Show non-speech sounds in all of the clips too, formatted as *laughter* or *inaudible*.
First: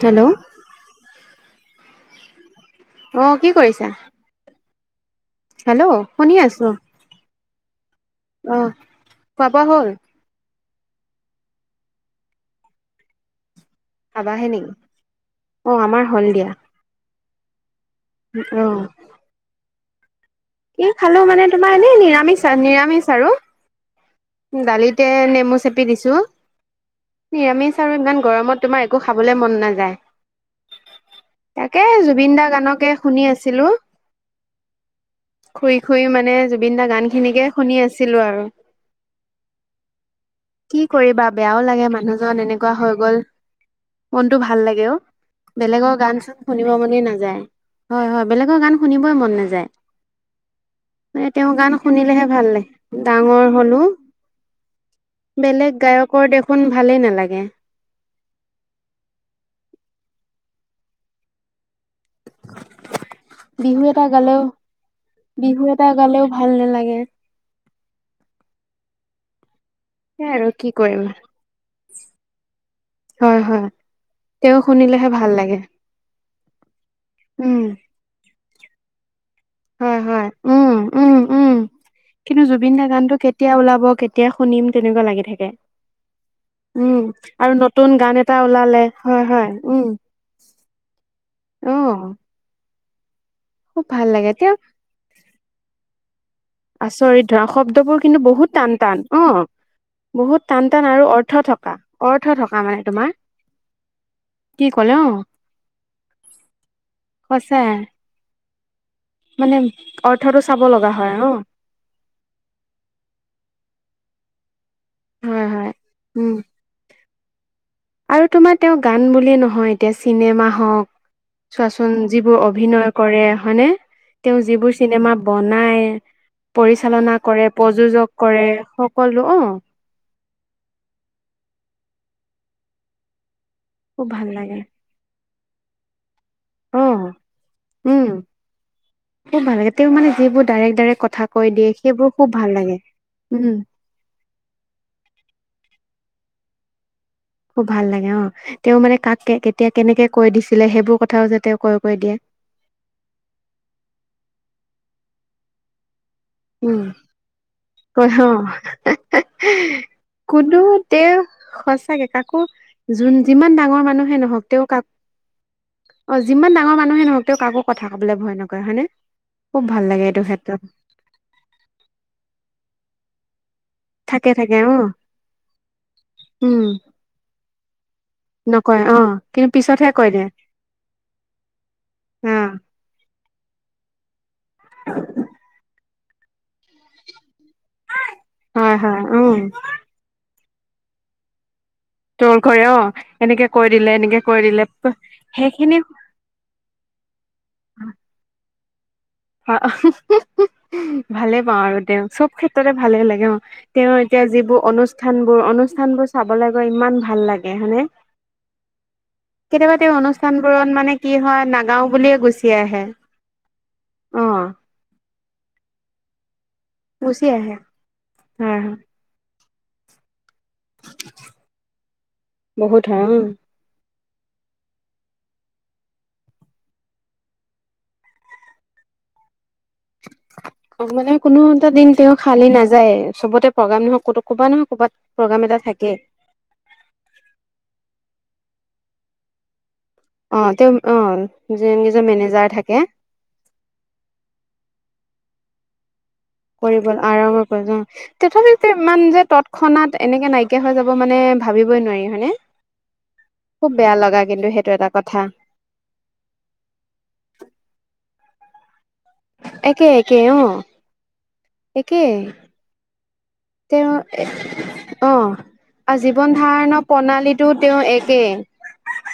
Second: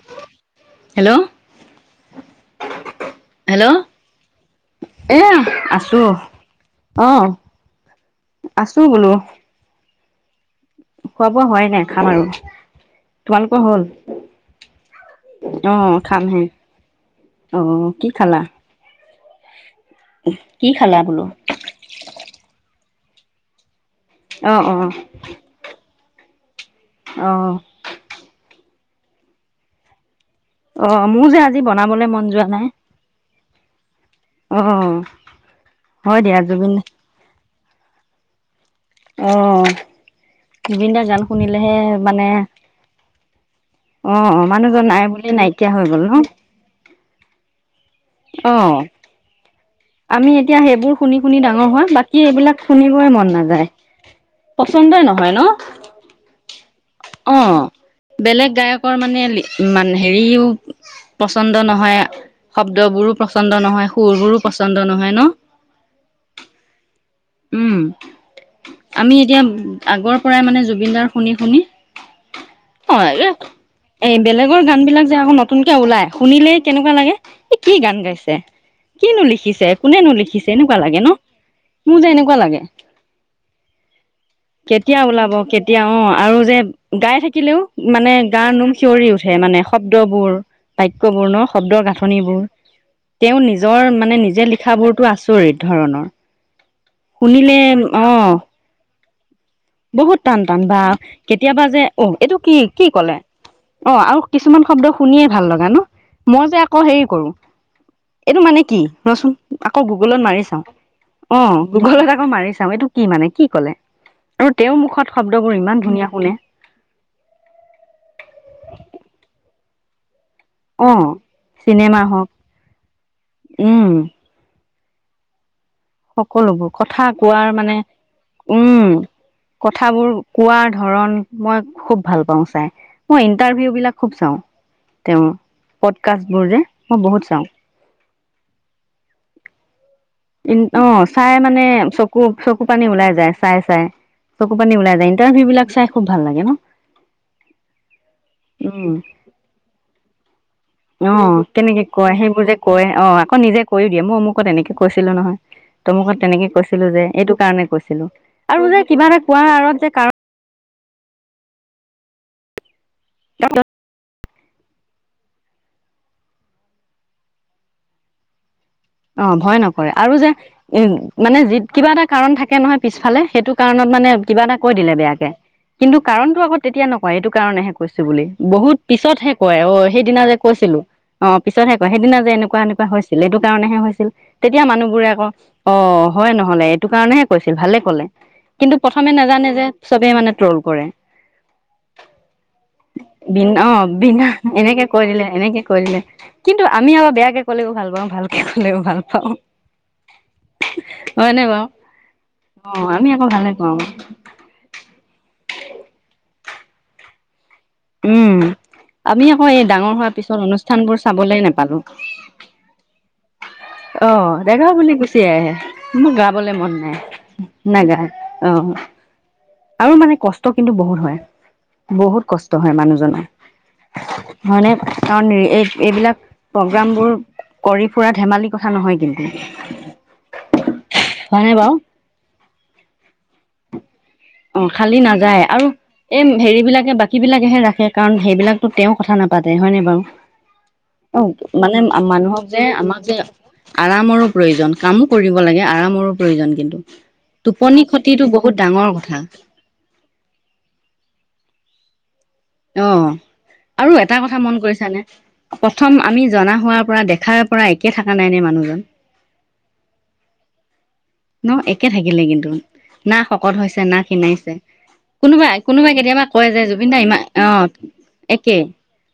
Hello hello অহ কি কৰিছা? এয়া হেল্ল' আছো, অহ। অহ, খোৱা বোৱা হ'ল? খোৱা বোৱা হোৱাই নাই খাম আৰু, তোমালোক ক হ'ল? খাবাহে নেকি অ অ খামহে। অ কি খালা অহ। কি খালা খালে বোলো মানে তোমাৰ এনে নিৰামিষ আ নিৰামিষ আৰু। অ অ দালিতে নেমু চেপি দিছ ছো, অ নিৰামিষ আৰু ইমান গৰমত তোমাৰ একো খাবলে মন নাযায়। অ মোৰ যে আজি তাকে বনাবলে মন জুবিন যোৱা দা নাই গানকে শুনি আছিলো। অ। খুই খুই হয় মানে দিয়া জুবিন দাৰ গান খিনিকে শুনি আছিলো আৰু। অহ। কি কৰিবা বেয়াও লাগে মানুহজন এনেকুৱা হৈ গ'ল। অ মনটো ভাল মানুহজন লাগে অ, নাই বুলি নাইকিয়া হৈ বেলেগৰ গ'ল ন গান চান শুনিব মনে নাযায়। হয় হয় অ বেলেগৰ গান শুনিবই মন নাযায়। আমি এতিয়া সেইবোৰ শুনি মানে শুনি তেওঁৰ ডাঙৰ গান হোৱা বাকী শুনিলেহে ভাল এইবিলাক লাগে শুনবই মন ডাঙৰ নাযায়। হলো পচন্দই নহয় ন বেলেগ গায়কৰ দেখোন ভালেই অ নালাগে বেলেগ গায়কৰ মানে মান হেৰি পচন্দ নহয় শব্দবোৰো পচন্দ বিহু নহয় এটা সুৰবোৰো গালেও পচন্দ নহয় ন? বিহু এটা গালেও ভাল নালাগে উম আমি এতিয়া আগৰ সেইয়াই আৰু পৰাই মানে কি কৰিম জুবিনদাৰ শুনি শুনি অ হয় হয় এই তেওঁ বেলেগৰ গান বিলাক শুনিলেহে যে ভাল আকৌ লাগে নতুনকে ওলাই শুনিলেই কেনেকুৱা লাগে, এই উম কি গান গাইছে! কিনো লিখিছে, হয় কোনে হয় নোলিখিছে, উম এনেকুৱা লাগে ন। উম উম মোৰ যে এনেকুৱা কিন্তু লাগে জুবিন দাৰ গানটো কেতিয়া ওলাব কেতিয়া শুনিম কেতিয়া তেনেকুৱা লাগি ওলাব, থাকে কেতিয়া অ আৰু যে উম গাই আৰু থাকিলেও নতুন মানে গান এটা গাৰ নোম ওলালে শিয়ৰি হয় উঠে হয় মানে উম শব্দবোৰ বাক্যবৰ্ণ অ শব্দৰ গাঁথনিবোৰ তেওঁ খুব নিজৰ ভাল মানে লাগে নিজে তেওঁ লিখাবোৰতো আচৰিত ধৰণৰ আচৰিত ধৰণৰ শুনিলে শব্দবোৰ কিন্তু অ' বহুত টান টান অ বহুত টান টান বা আৰু অৰ্থ কেতিয়াবা থকা যে অ অৰ্থ এইটো কি থকা মানে কি তোমাৰ কলে? ! অ আৰু কিছুমান কি শব্দ ক'লে অ শুনিয়ে ভাল লগা ন। মই যে আকৌ হেৰি কৰো সঁচাই এইটো মানে কি ৰচোন মানে আকৌ গুগলত অৰ্থটো মাৰি চাব চাওঁ। লগা হয় অ গুগলত আকৌ মাৰি চাওঁ, এইটো কি মানে কি ক'লে। আৰু তেওঁৰ মুখত হয় শব্দবোৰ হয় ইমান ধুনীয়া শুনে। উম আৰু তোমাৰ তেওঁ গান বুলিয়ে নহয় এতিয়া চিনেমা হওঁক, অ' চোৱাচোন চিনেমা হওক যিবোৰ অভিনয় কৰে হয়নে উম তেওঁ যিবোৰ চিনেমা বনাই সকলোবোৰ কথা পৰিচালনা কৰে কোৱাৰ মানে প্ৰযোজক কৰে সকলো অ কোৱা ধৰণ মই খুব ভাল পাওঁ চাই মই ইণ্টাৰভিউ বিলাক খুব ভাল চাওঁ লাগে তেওঁ কাচবোৰৰে অ মই বহুত চাওঁ। উম খুব ভাল লাগে তেওঁ মানে যিবোৰ ডাইৰেক্ট অ ডাইৰেক্ট কথা চাই কৈ মানে দিয়ে সেইবোৰ চকু খুব ভাল চকু লাগে পানী ওলাই যায় উম চাই চাই। চকু পানী ওলাই যায় ইণ্টাৰভিউ বিলাক চাই খুব ভাল লাগে ন। খুব ভাল লাগে অ তেওঁ উম মানে কাকে কেতিয়া কেনেকে কৈ দিছিলে সেই অ কেনেকে কয় সেইবোৰ যে কয় অ আকৌ নিজে কয় দিয়ে মোৰ অমুকত এনেকে কৈ ছিলো নহয় তমুকত তেনেকে কৈছিলো যে এইটো কাৰণে কৈছিলো কৈ অ আৰু যে কিবা এটা কোৱাৰ আঁৰত যে কাৰ তে সঁচাকে কাকো যোন যিমান কাৰণ ডাঙৰ মানুহে নহওক তেওঁ কাক অ যিমান ডাঙৰ মানুহে নহক তেওঁ কাকো কথা কবলে ভয় নক অ ভয় নকৰে আৰু যে উ মানে যি কিবা এটা কাৰণ থাকে নহয় পিছফালে সেইটো কাৰণত মানে থাকে কিবা এটা থাকে কৈ অ দিলে বেয়াকে কিন্তু কাৰণতটো আকৌ উম তেতিয়া নকয় এইটো কাৰণেহে কৈছো বুলি বহুত নকয় অ পিছতহে কিন্তু কয় অ পিছতহে কৈ সেইদিনা দিয়ে যে কৈছিলো অ পিছতহে কয় সেইদিনা যে অ এনেকুৱা এনেকো হৈছিল এইটো কাৰণেহে হৈছিল তেতিয়া মানুহবোৰে আকৌ অ হয় নহলে এইটো কাৰণেহে কৈছিল ভালে ক'লে কিন্তু হয় হয় প্ৰথমে উম নাজানে যে চবেই মানে ট্ৰল কৰে ট্ৰল কৰে অ বি এনেকে কৈ অ দিলে এনেকে বিনা কৈ দিলে এনেকে কৰিলে এনেকে সেইখিনি কৰিলে কিন্তু আমি বেয়াকে কলেও ভাল পাওঁ ভালে কলে ভাল পা অ অহ হয় ভালে নে পাওঁ বাৰু আৰু তেওঁ চব অ ক্ষেত্ৰতে ভালে আমি আকৌ লাগে অ ভালে পাওঁ তেওঁৰ এতিয়া যিবোৰ অনুষ্ঠান বোৰ অনু অনুষ্ঠানবোৰ চাবলৈ গৈ ইমান ভাল লাগে। হয়নে উম। আমি আকৌ এই কেতিয়াবা ডাঙৰ তেওঁ হোৱাৰ অনুষ্ঠান পিছত বোৰত মানে অনুষ্ঠানবোৰ কি হয় চাবলেই নাপালো। নাগাও বুলিয়ে গুচি আহে অ দেগা বুলি গুচি আহে। মোৰ গা বলে মন নাই। গুচি আহে নাগাং অ। হয় হয় আৰু মানে কষ্ট ষ্ট কিন্তু বহুত হয়। বহুত কষ্ট হয় বহুত মানুহজনৰ। উম হয়নে, কাৰণ এই এইবিলাক প্ৰগ্ৰাম বোৰ কৰি ফুৰা ধেমালি কথা নহয় কিন্তু। অ মানে কোনো হয়নে এটা বাৰু দিন তেওঁ খালি নাযায়, চবতে প্ৰগ্ৰাম নহয় ক'তো ক'বা অ নহয় ক'বাত খালি প্ৰগ্ৰাম নাযায়। এটা আৰু, থাকে এই হেৰি বিলাকে বাকী বিলাকেহে ৰাখে। কাৰণ, সেইবিলাকতো তেওঁ কথা নাপাতে হয়নে বাৰু। অ', তে অ', মানে মানুহক যে আমাক যে আৰামৰো প্ৰয়োজন কামো কৰিম *unintelligible* লাগে আৰামৰো প্ৰয়োজন কিন্ত, টোপনি খ তথাপিতো ইমান যে তৎক্ষণাত এনেকে নাইকিয়া হৈ যাব মানে ভাবিবই নোৱাৰি হয়নে? অ', খুব আৰু বেয়া এটা লগা কথা কিন্তু মন সেইটো এটা কৰিছানে! কথা প্ৰথম আমি জনা হোৱাৰ পৰা, দেখাৰ পৰা একে থকা নাই নে মানুহ একে একে অ। ন একে থাকিলে কিন্তু। না শকত হৈছে, তেওঁ না ক্ষীনাইছে। অ কোনোবাই কোনোবাই আৰু কেতিয়াবা জীৱন কয় যে ধাৰণৰ জুবিন দা ইমান অ, প্ৰণালীটো তেওঁ একে,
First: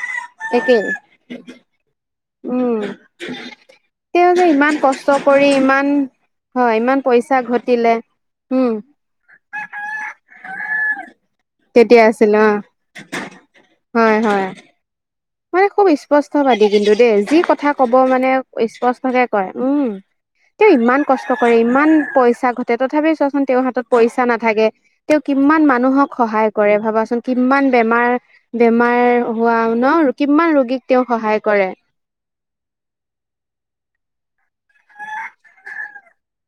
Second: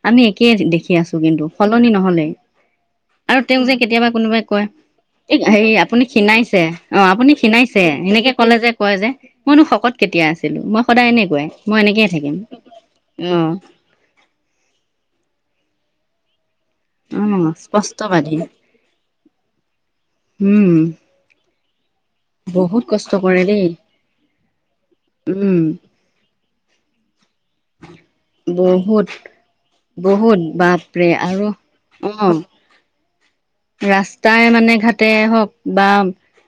আমি একেই একে দেখি আছো কিন্তু। সলনি নহল। উম আৰু তেওঁক যে কেতিয়াবা তেওঁ কোনোবাই যে কয়, ইমান কষ্ট এই কৰি হেৰি ইমান আপুনি খিনাইছে হয় ইমান আপুনি পইচা খিনাইছে ঘটিলে এনেকে কলে যে উম কয় যে, মইনো শকত কেতিয়া আছিলো মই সদায় এনে তেতিয়া আছিলো অ', অ হয়, হয়। মানে খুব স্পষ্ট বাদী। কিন্তু দেই অ যি কথা কব মানে স্পষ্টবাদী স্পষ্টকে কয় উম, তেওঁ উম ইমান কষ্ট কৰি ইমান পইচা ঘটে বহুত তথাপি কষ্ট চোৱাচোন কৰে তেওঁৰ দেই হাতত পইচা নাথাকে, তেওঁ উম কিমান মানুহক সহায় কৰে ভাবাচোন কিমান বেমাৰ বেমাৰ বহুত হোৱা ন'? বহুত কিমান ৰোগীক তেওঁ বাপৰে সহায় আৰু কৰে। অ ৰাস্তাই মানে ঘাটে হওঁক বা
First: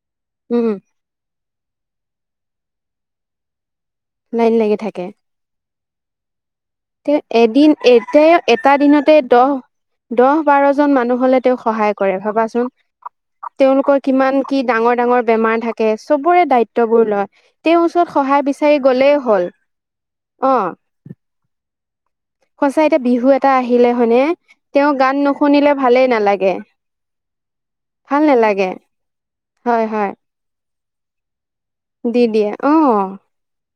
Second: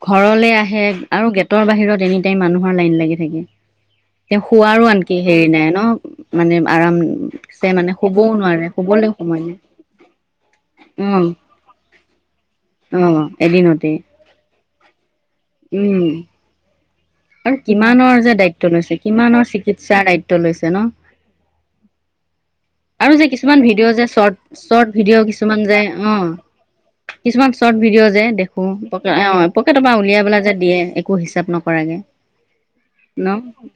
ঘৰলে উম আহে আৰু গ গেতৰ বাহিৰত এনি টাইম মানুহৰ লাইন লাগি থাকে। তেওঁ লাইন লাগি শোৱাৰো থাকে আনকি হেৰি নাই ন মানে তেওঁ এদিন আৰামছে মানে শুবও এতিয়া নোৱাৰে এটা দিনতে শুবলৈ সময় দহ নাই। দহ বাৰ জন মানুহ উম হলে তেওঁক সহায় কৰে ভাবাচোন অ এদিনতে তেওঁলোকৰ কিমান কি ডাঙৰ ডাঙৰ বেমাৰ থাকে উম চবৰে দায়িত্ববোৰ লয় আৰু তেওঁৰ ওচৰত কিমানৰ যে সহায় দায়িত্ব বিচাৰি লৈছে গ'লেই কিমানৰ হ'ল। চিকিৎসাৰ দায়িত্ব অ লৈছে ন? সঁচা এতিয়া আৰু যে বিহু এটা কিছুমান আহিলে ভিডিঅ' যে হয়নে চৰ্ট তেওঁ চৰ্ট গান ভিডিঅ' কিছুমান নুশুনিলে যে ভালেই নালাগে অ', কিছুমান চৰ্ট ভিডিঅ' ভাল যে দেখো নালাগে প অ', হয় পকেটৰ পৰা হয় উলিয়াই পেলাই যে দিয়ে একো হিচাপ নকে নকৰা কে দি দিয়ে অ ন'?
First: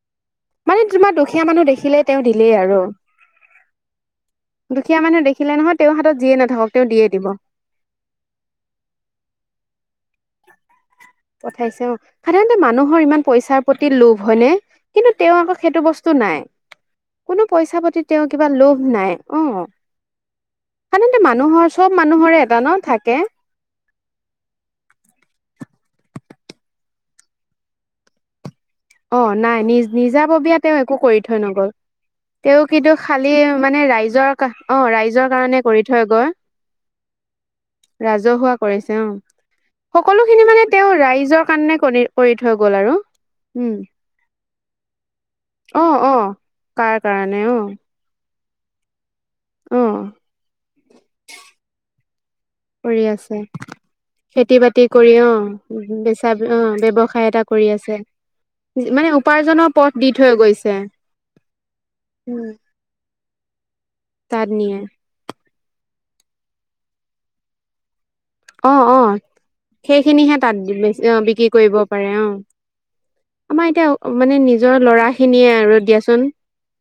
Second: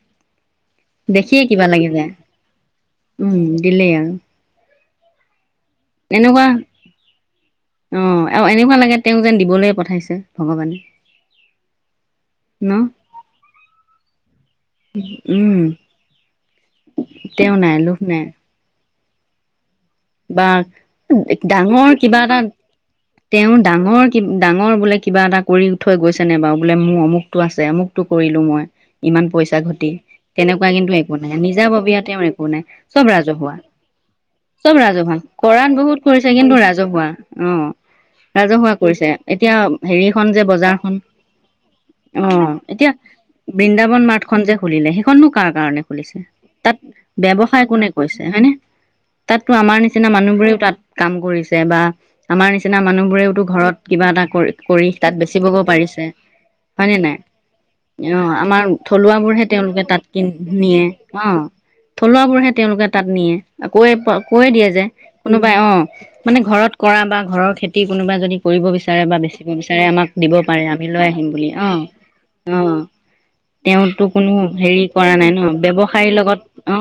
মানে তোমাৰ দেখিয়ে দুখীয়া মানুহ কিবা লাগি দেখিলেই যায় তেওঁ দিলেই আৰু উম, দিলেই আৰু। দুখীয়া মানুহ দেখিলে নহয় তেওঁৰ হাতত যিয়ে এনেকুৱা নাথাকক তেওঁ দিয়ে দিব। অ', আৰু এনেকুৱা লাগে তেওঁক যেন দিবলৈ পঠাইছে ভগৱানে। পঠাইছে অ', সাধাৰণতে ন মানুহৰ ইমান পইচাৰ প্ৰতি লোভ হয়নে? কিন্তু তেওঁ আকৌ উম সেইটো বস্তু নাই কোনো তেওঁ নাই পইচা লোভ প্ৰতিা নাই তেওঁ কিবা লোভ নাই। অ', বা সাধাৰণতে মানুহৰ চব ডাঙৰ কিবা মানুহৰে এটা। ন থাকে তেওঁ ডাঙৰ ডাঙৰ বোলে কিবা এটা কৰি থৈ গৈছেনে বাৰু বোলে মোৰ অমুকটো আছে অমুকটো কৰিলোঁ মই। অ ইমান নাই পইচা নিজ ঘটি নিজাববীয়া তেনেকুৱা তেওঁ কিন্তু একো কৰি থৈ নাই নগল নিজাববীয়া তেওঁৰ একো তেওঁ নাই কিন্তু চব খালি ৰাজহুৱা। মানে ৰাইজৰ। অ চব ৰাজহুৱা ৰাইজৰ কাৰণে কৰাত কৰি থৈ বহুত গৈ কৰিছে কিন্তু ৰাজহুৱা অ', ৰাজহুৱা কৰিছে এতিয়া হেৰিখন সকলোখিনি যে মানে তেওঁ বজাৰখনন ৰাইজৰ কাৰণে কৰি কৰি থৈ অ', গ'ল এতিয়া আৰু উম বৃন্দাবন মাৰ্ত খন যে খুলিলে সে সেইখননো কাৰ অ কাৰণে অ খুলিছে তাত কাৰ কাৰণে অ ব্যৱসায় কোনে কৰিছে হয়নে? তাততো আমাৰ অ নিচিনা মানুহ বোৰেও তাত কাম কৰিছে বা, আমাৰ নিচিনা কৰি মানুহ বোৰেও আছে ঘৰত কিবা এটা খেতি বাতি কৰি তাত অ বেচিব গ' পাৰিছে, বেচা অ হয় নে নাই ব্যৱসায় এটা কৰি আছে অ', আমাৰ মানে থলুৱা বোৰ হে উপাৰ্জনৰ তেওঁলোকে পথ তাত দি কিন থৈ গৈছে নিয়ে অ', থলুৱাবোৰ উম হে তেওঁলোকে তাত নিয়ে। কৈয় কৈ তাত দিয়ে নিয়ে যে কোনোবাই অ', মানে ঘৰত কৰা বা ঘৰৰ খেতি কোনোবা যদি কৰিব অ অ বিচাৰে বা বেচিব বিচাৰে আমাক দিব সেইখিনিহে তাত পাৰে আমি লৈ অ আহিম বিক্ৰী বুলি কৰিব অ', পাৰে অ', আমাৰ এতিয়া তেওঁতো কোনো মানে নিজৰ হেৰি ল'ৰা কৰা নাই ন খিনিয়ে আৰু ব্যৱসায়ীৰ দিয়াচোন লগত অ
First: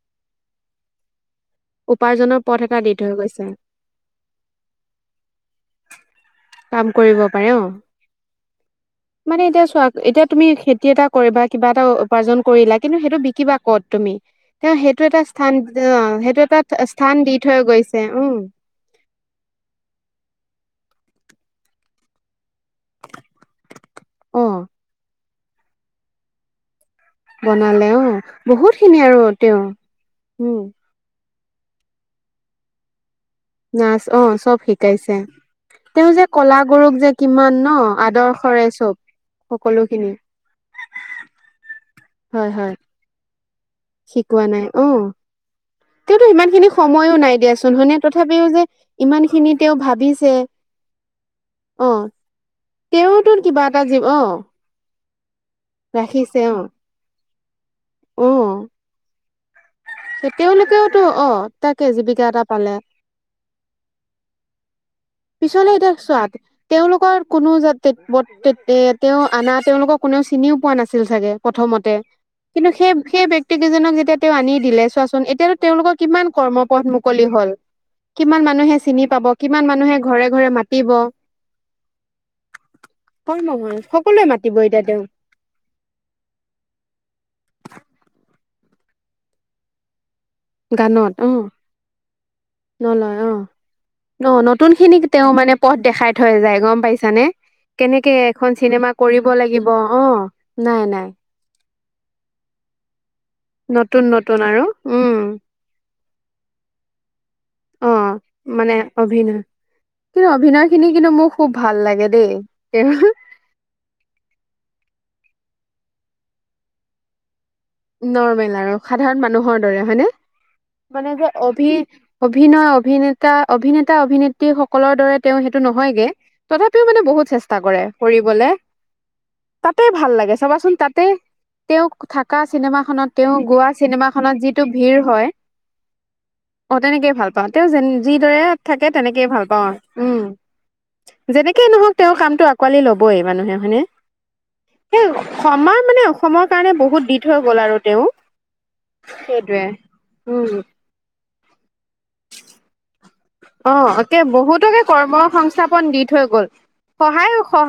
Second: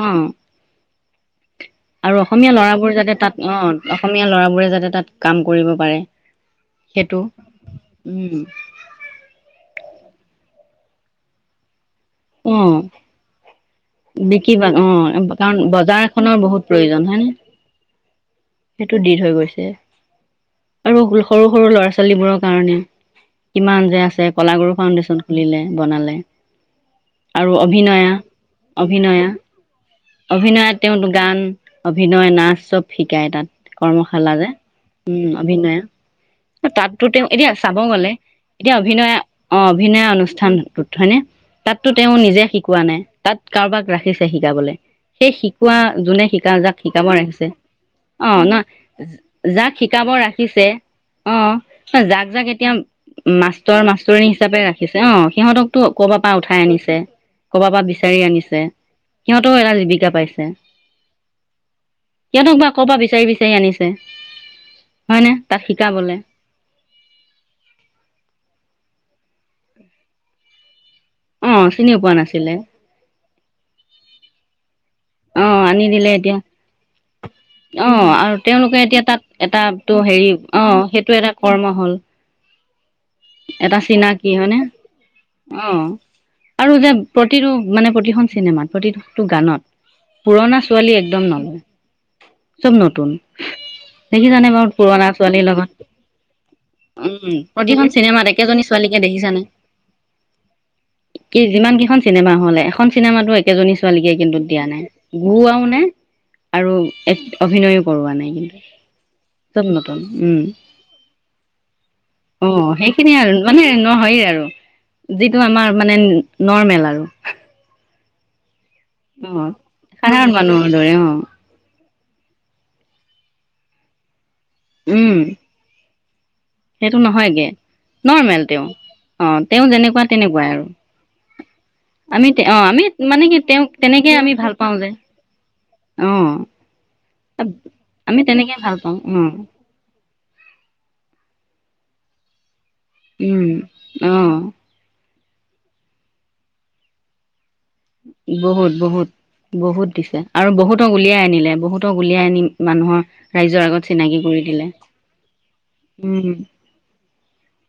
*inaudible* আৰু উপাৰ্জনৰ অসমীয়া পথ এটা দি ল'ৰাবোৰ থৈ যাতে গৈছে তাত অ অসমীয়া ল'ৰাবোৰে যাতে তাত কাম কৰিব পাৰে কাম কৰিব সেইটো পাৰে উম, অ মানে এতিয়া চোৱা এতিয়া তুমি খেতি এটা কৰিবা কিবা এটা উপাৰ্জন কৰিলা অ' কিন্তু সেইটো বিকিবা ক'ত তুমি? বিক্ৰী বা তেওঁ সেইটো এটা অ' কাৰণ স্থান অ, বজাৰ এখনৰ সেইটো বহুত এটা প্ৰয়োজন স্থান হয়নে? দি থৈ গৈছে উম, সেইটো দি থৈ গৈছে আৰু সৰু সৰু ল'ৰা ছোৱালীবোৰৰ কাৰণে কিমান যে আছে অ কলাগুৰু ফাউণ্ডেশ্যন। খুলিলে বনালে। আৰু বনালে অ অভিনয়া বহুত - খিনি আৰু অভিনয়া তেওঁ - উম অভিনয়ত তেওঁতো গান অভিনয় নাচ চব ফিক শিকাই তাত নাচ অ কৰ্মশালা যে চব শিকাইছে উম, অভিনয়ে তেওঁ যে কলা গুৰুক তাতো যে তেওঁ এতিয়া কিমান ন চাব গ'লে আদৰ্শৰে এতিয়া চব অভিনয় অ, সকলো অভিনয় খিনি অনুষ্ঠানটোত হয়নেে তাত টো তেওঁ নিজে হয় হয় শিকোৱা নাই। কাৰোবাক ৰাখিছে শিকোৱা নাই শিকাবলে অ সেই শিকোৱা তেওঁতো যোনে ইমান শিকা খিনি যাক শিকাব সময়ো নাই ৰাখিছে দিয়াচোন হয়নে অ, তথাপিও ন যে ইমান খিনি যাক তেওঁ শিকাব ভাবিছে ৰাখিছে অ, অ যাক জাক এতিয়া তেওঁতো কিবা এটা মাষ্টৰ- জীৱ অ মাষ্টৰী হিচাপে ৰাখিছে অ, সিহঁতকো ক ক'ৰবাৰ পৰা ৰাখিছে অ উঠাই আনিছে ক'ৰবাৰ পৰা বিচাৰি অ আনিছে। সিহঁতেও এটা জীৱিকা পাইছে তেওঁলোকেওতো অ, তাকে জীৱিকা এটা সিহঁতক বা পালে। ক'ৰ পৰা বিচাৰি বিচাৰি আনিছে হয়নে তাত পিছলে এতিয়া শিকাবলে চোৱা তেওঁলোকৰ কোনো জাতে ব তেওঁ অনা তেওঁলোকক কোনেও চিনিও পোৱা নাছিল চাগে অ প্ৰথমতে চিনিও পোৱা নাছিলে কিন্তু সেই - সেই ব্যক্তি কেইজনক যেতিয়া তেওঁ আনি দিলে চোৱাচোন অ এতিয়াতো আনি তেওঁলোকৰ দিলে কিমান এতিয়া কৰ্ম পথ মুকলি হল। অ আৰু কিমান তেওঁলোকে মানুহে এতিয়া চিনি তাত পাব কিমান এটাতো মানুহে ঘৰে হেৰি - ঘৰে অ মাতিব। সেইটো এটা কৰ্ম হল কৰ্ম হল এটা চিনাক সকলোৱে কি মানে মাতিব এতিয়া তেওঁ অ, আৰু যে প্ৰতিটো মানে প্ৰতিখন চিনেমাত প্ৰতিটো গানত পুৰণা ছোৱালী গানত একদম অ নহয় চব নতুন নলয় অ ন দেখি জানে বাৰু নতুন খিনিক পুৰণা তেওঁ ছোৱালীৰ মানে লগত পথ দেখাই থৈ যায় গম পাইছানে উম, প্ৰতিখন কেনেকে চিনেমাত এখন একেজনী চিনেমা ছোৱালীকে দেখিছ কৰিব নে লাগিব অ নাই নাই কি যিমান কি এখন চিনেমা হলে এখন চিনেমাতো একেজনী নতুন ছোৱালীকে কিন্তু নতুন আৰু দিয়া নাই উম ঘৰুৱাও নে? আৰু এক অভিনয়ো অ কৰোৱা নাই কিন্তু মানে অভিনয় চব নতুন কিন্তু উম অভিনয় খিনি কিন্তু মোৰ খুব ভাল লাগে দেই। অ তেওঁ সেইখিনিয়ে আৰু *unintelligible* নহয় আৰু যিটো আমাৰ মানে নৰ্মেল আৰু। নৰ্মেল আৰু সাধাৰণ অ মানুহৰ দৰে হয়নে, সাধাৰণ মানুহৰ দৰে অ মানে যে অভি অভিনয় অভিনেতা, অভিনেতা অভিনেত সেই সকলৰ উম দৰে তেওঁ সেইটো নহয়গে, তথাপিও সেইটো মানে বহুত নহয়গে চেষ্টা কৰে নৰ্মেল কৰিবলে। তেওঁ অ তেওঁ তাতে যেনেকুৱা ভাল লাগে তেনেকুৱাই আৰু চাবাচোন তাতে তেওঁ আমি থাকা *unintelligible* অ চিনেমা আমি খনত মানে তেওঁ কি তেওঁক গোৱা চিনেমা তেনেকে আমি খনত ভাল যিটো পাওঁ যে ভিৰ হয় অ তাকে যেন আমি যিদৰে তেনেকে ভাল থাকে পাওঁ অ তেনেকেই ভাল পাওঁ আৰু। উম, যেনেকেই নহওক তেওঁৰ কামটো আ *unintelligible* ল'বই উম মানুহে হয়নে, অ আমাৰ মানে অসমৰ কাৰণে বহুত থৈ গ'ল আৰু তেওঁ বহুত বহুত, সেইটোৱে। বহুত দিছে আৰু উম বহুতক উলিয়াই আনিলে। বহুতক উলিয়াই আনি মানুহৰ ৰাইজৰ আগত অ', চিনাকি একে কৰি দিলে বহুতকে কৰ্ম সংস্থাপন দি থৈ উম গল। সহায় স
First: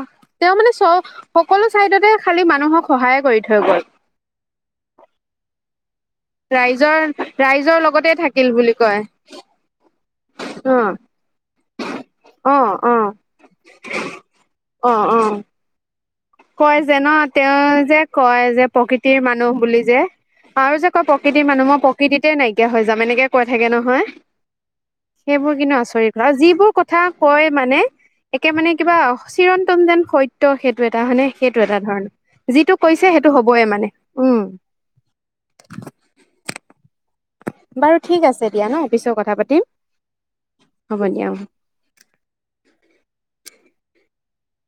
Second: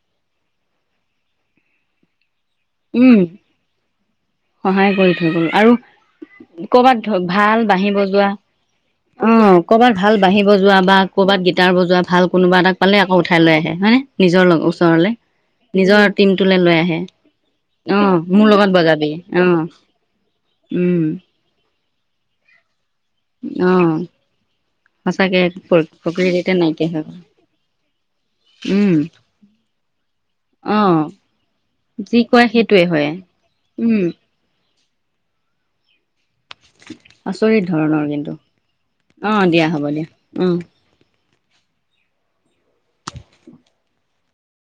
তেওঁ মানে চ সকলো চাইডতে খালি মানুহক সহায়ে উম কৰি থৈ গ'ল। সহায় কৰি থৈ গ'ল আৰু কৰ'বাত ভাল ৰাইজৰ-ৰাইজৰ বাঁহী লগতে বজোৱা থাকিল বুলি কয়, অ' অ'। তাৰ বজোৱা ভাল কোনোবা অ এটাক পালে অ আকৌ উঠাই লৈ আহে হয়নে নিজৰ অ ওচৰলৈ অ নিজৰ টিমটোলৈ লৈ কয় যে আহে ন তেওঁ যে অ' কয় মোৰ যে লগত বজাবি প্ৰকৃতিৰ মানুহ অ' বুলি যে, আৰু যে উম। কয় প্ৰকৃতিৰ মানুহ। মই প্ৰ প্ৰকৃতিতে নাইকিয়া হৈ যাম এনেকে কৈ থাকে অ' নহয়। সঁচাকে সেইবোৰ কিন্তু আচৰিত কথা। প্ৰকৃতি আৰু এতিয়া যিবোৰ নাইকিয়া কথা হৈ গ'ল কয় মানে, একে মানে উম। কিবা চিৰন্তন যোন সত্য সেইটো টা অ' হয়নে, সেইটো এটা ধৰণ। যি কয় যিটো সেইটোৱে কৈছে হয়। সেইটো হব‌ই মানে, উম। আচৰিত বাৰু ধৰণৰ ঠিক কিন্তু। আছে দিয়া ন পিছত কথা আহ পাতিম দিয়া হ'ব দিয়া উম। হ'ব দিয়া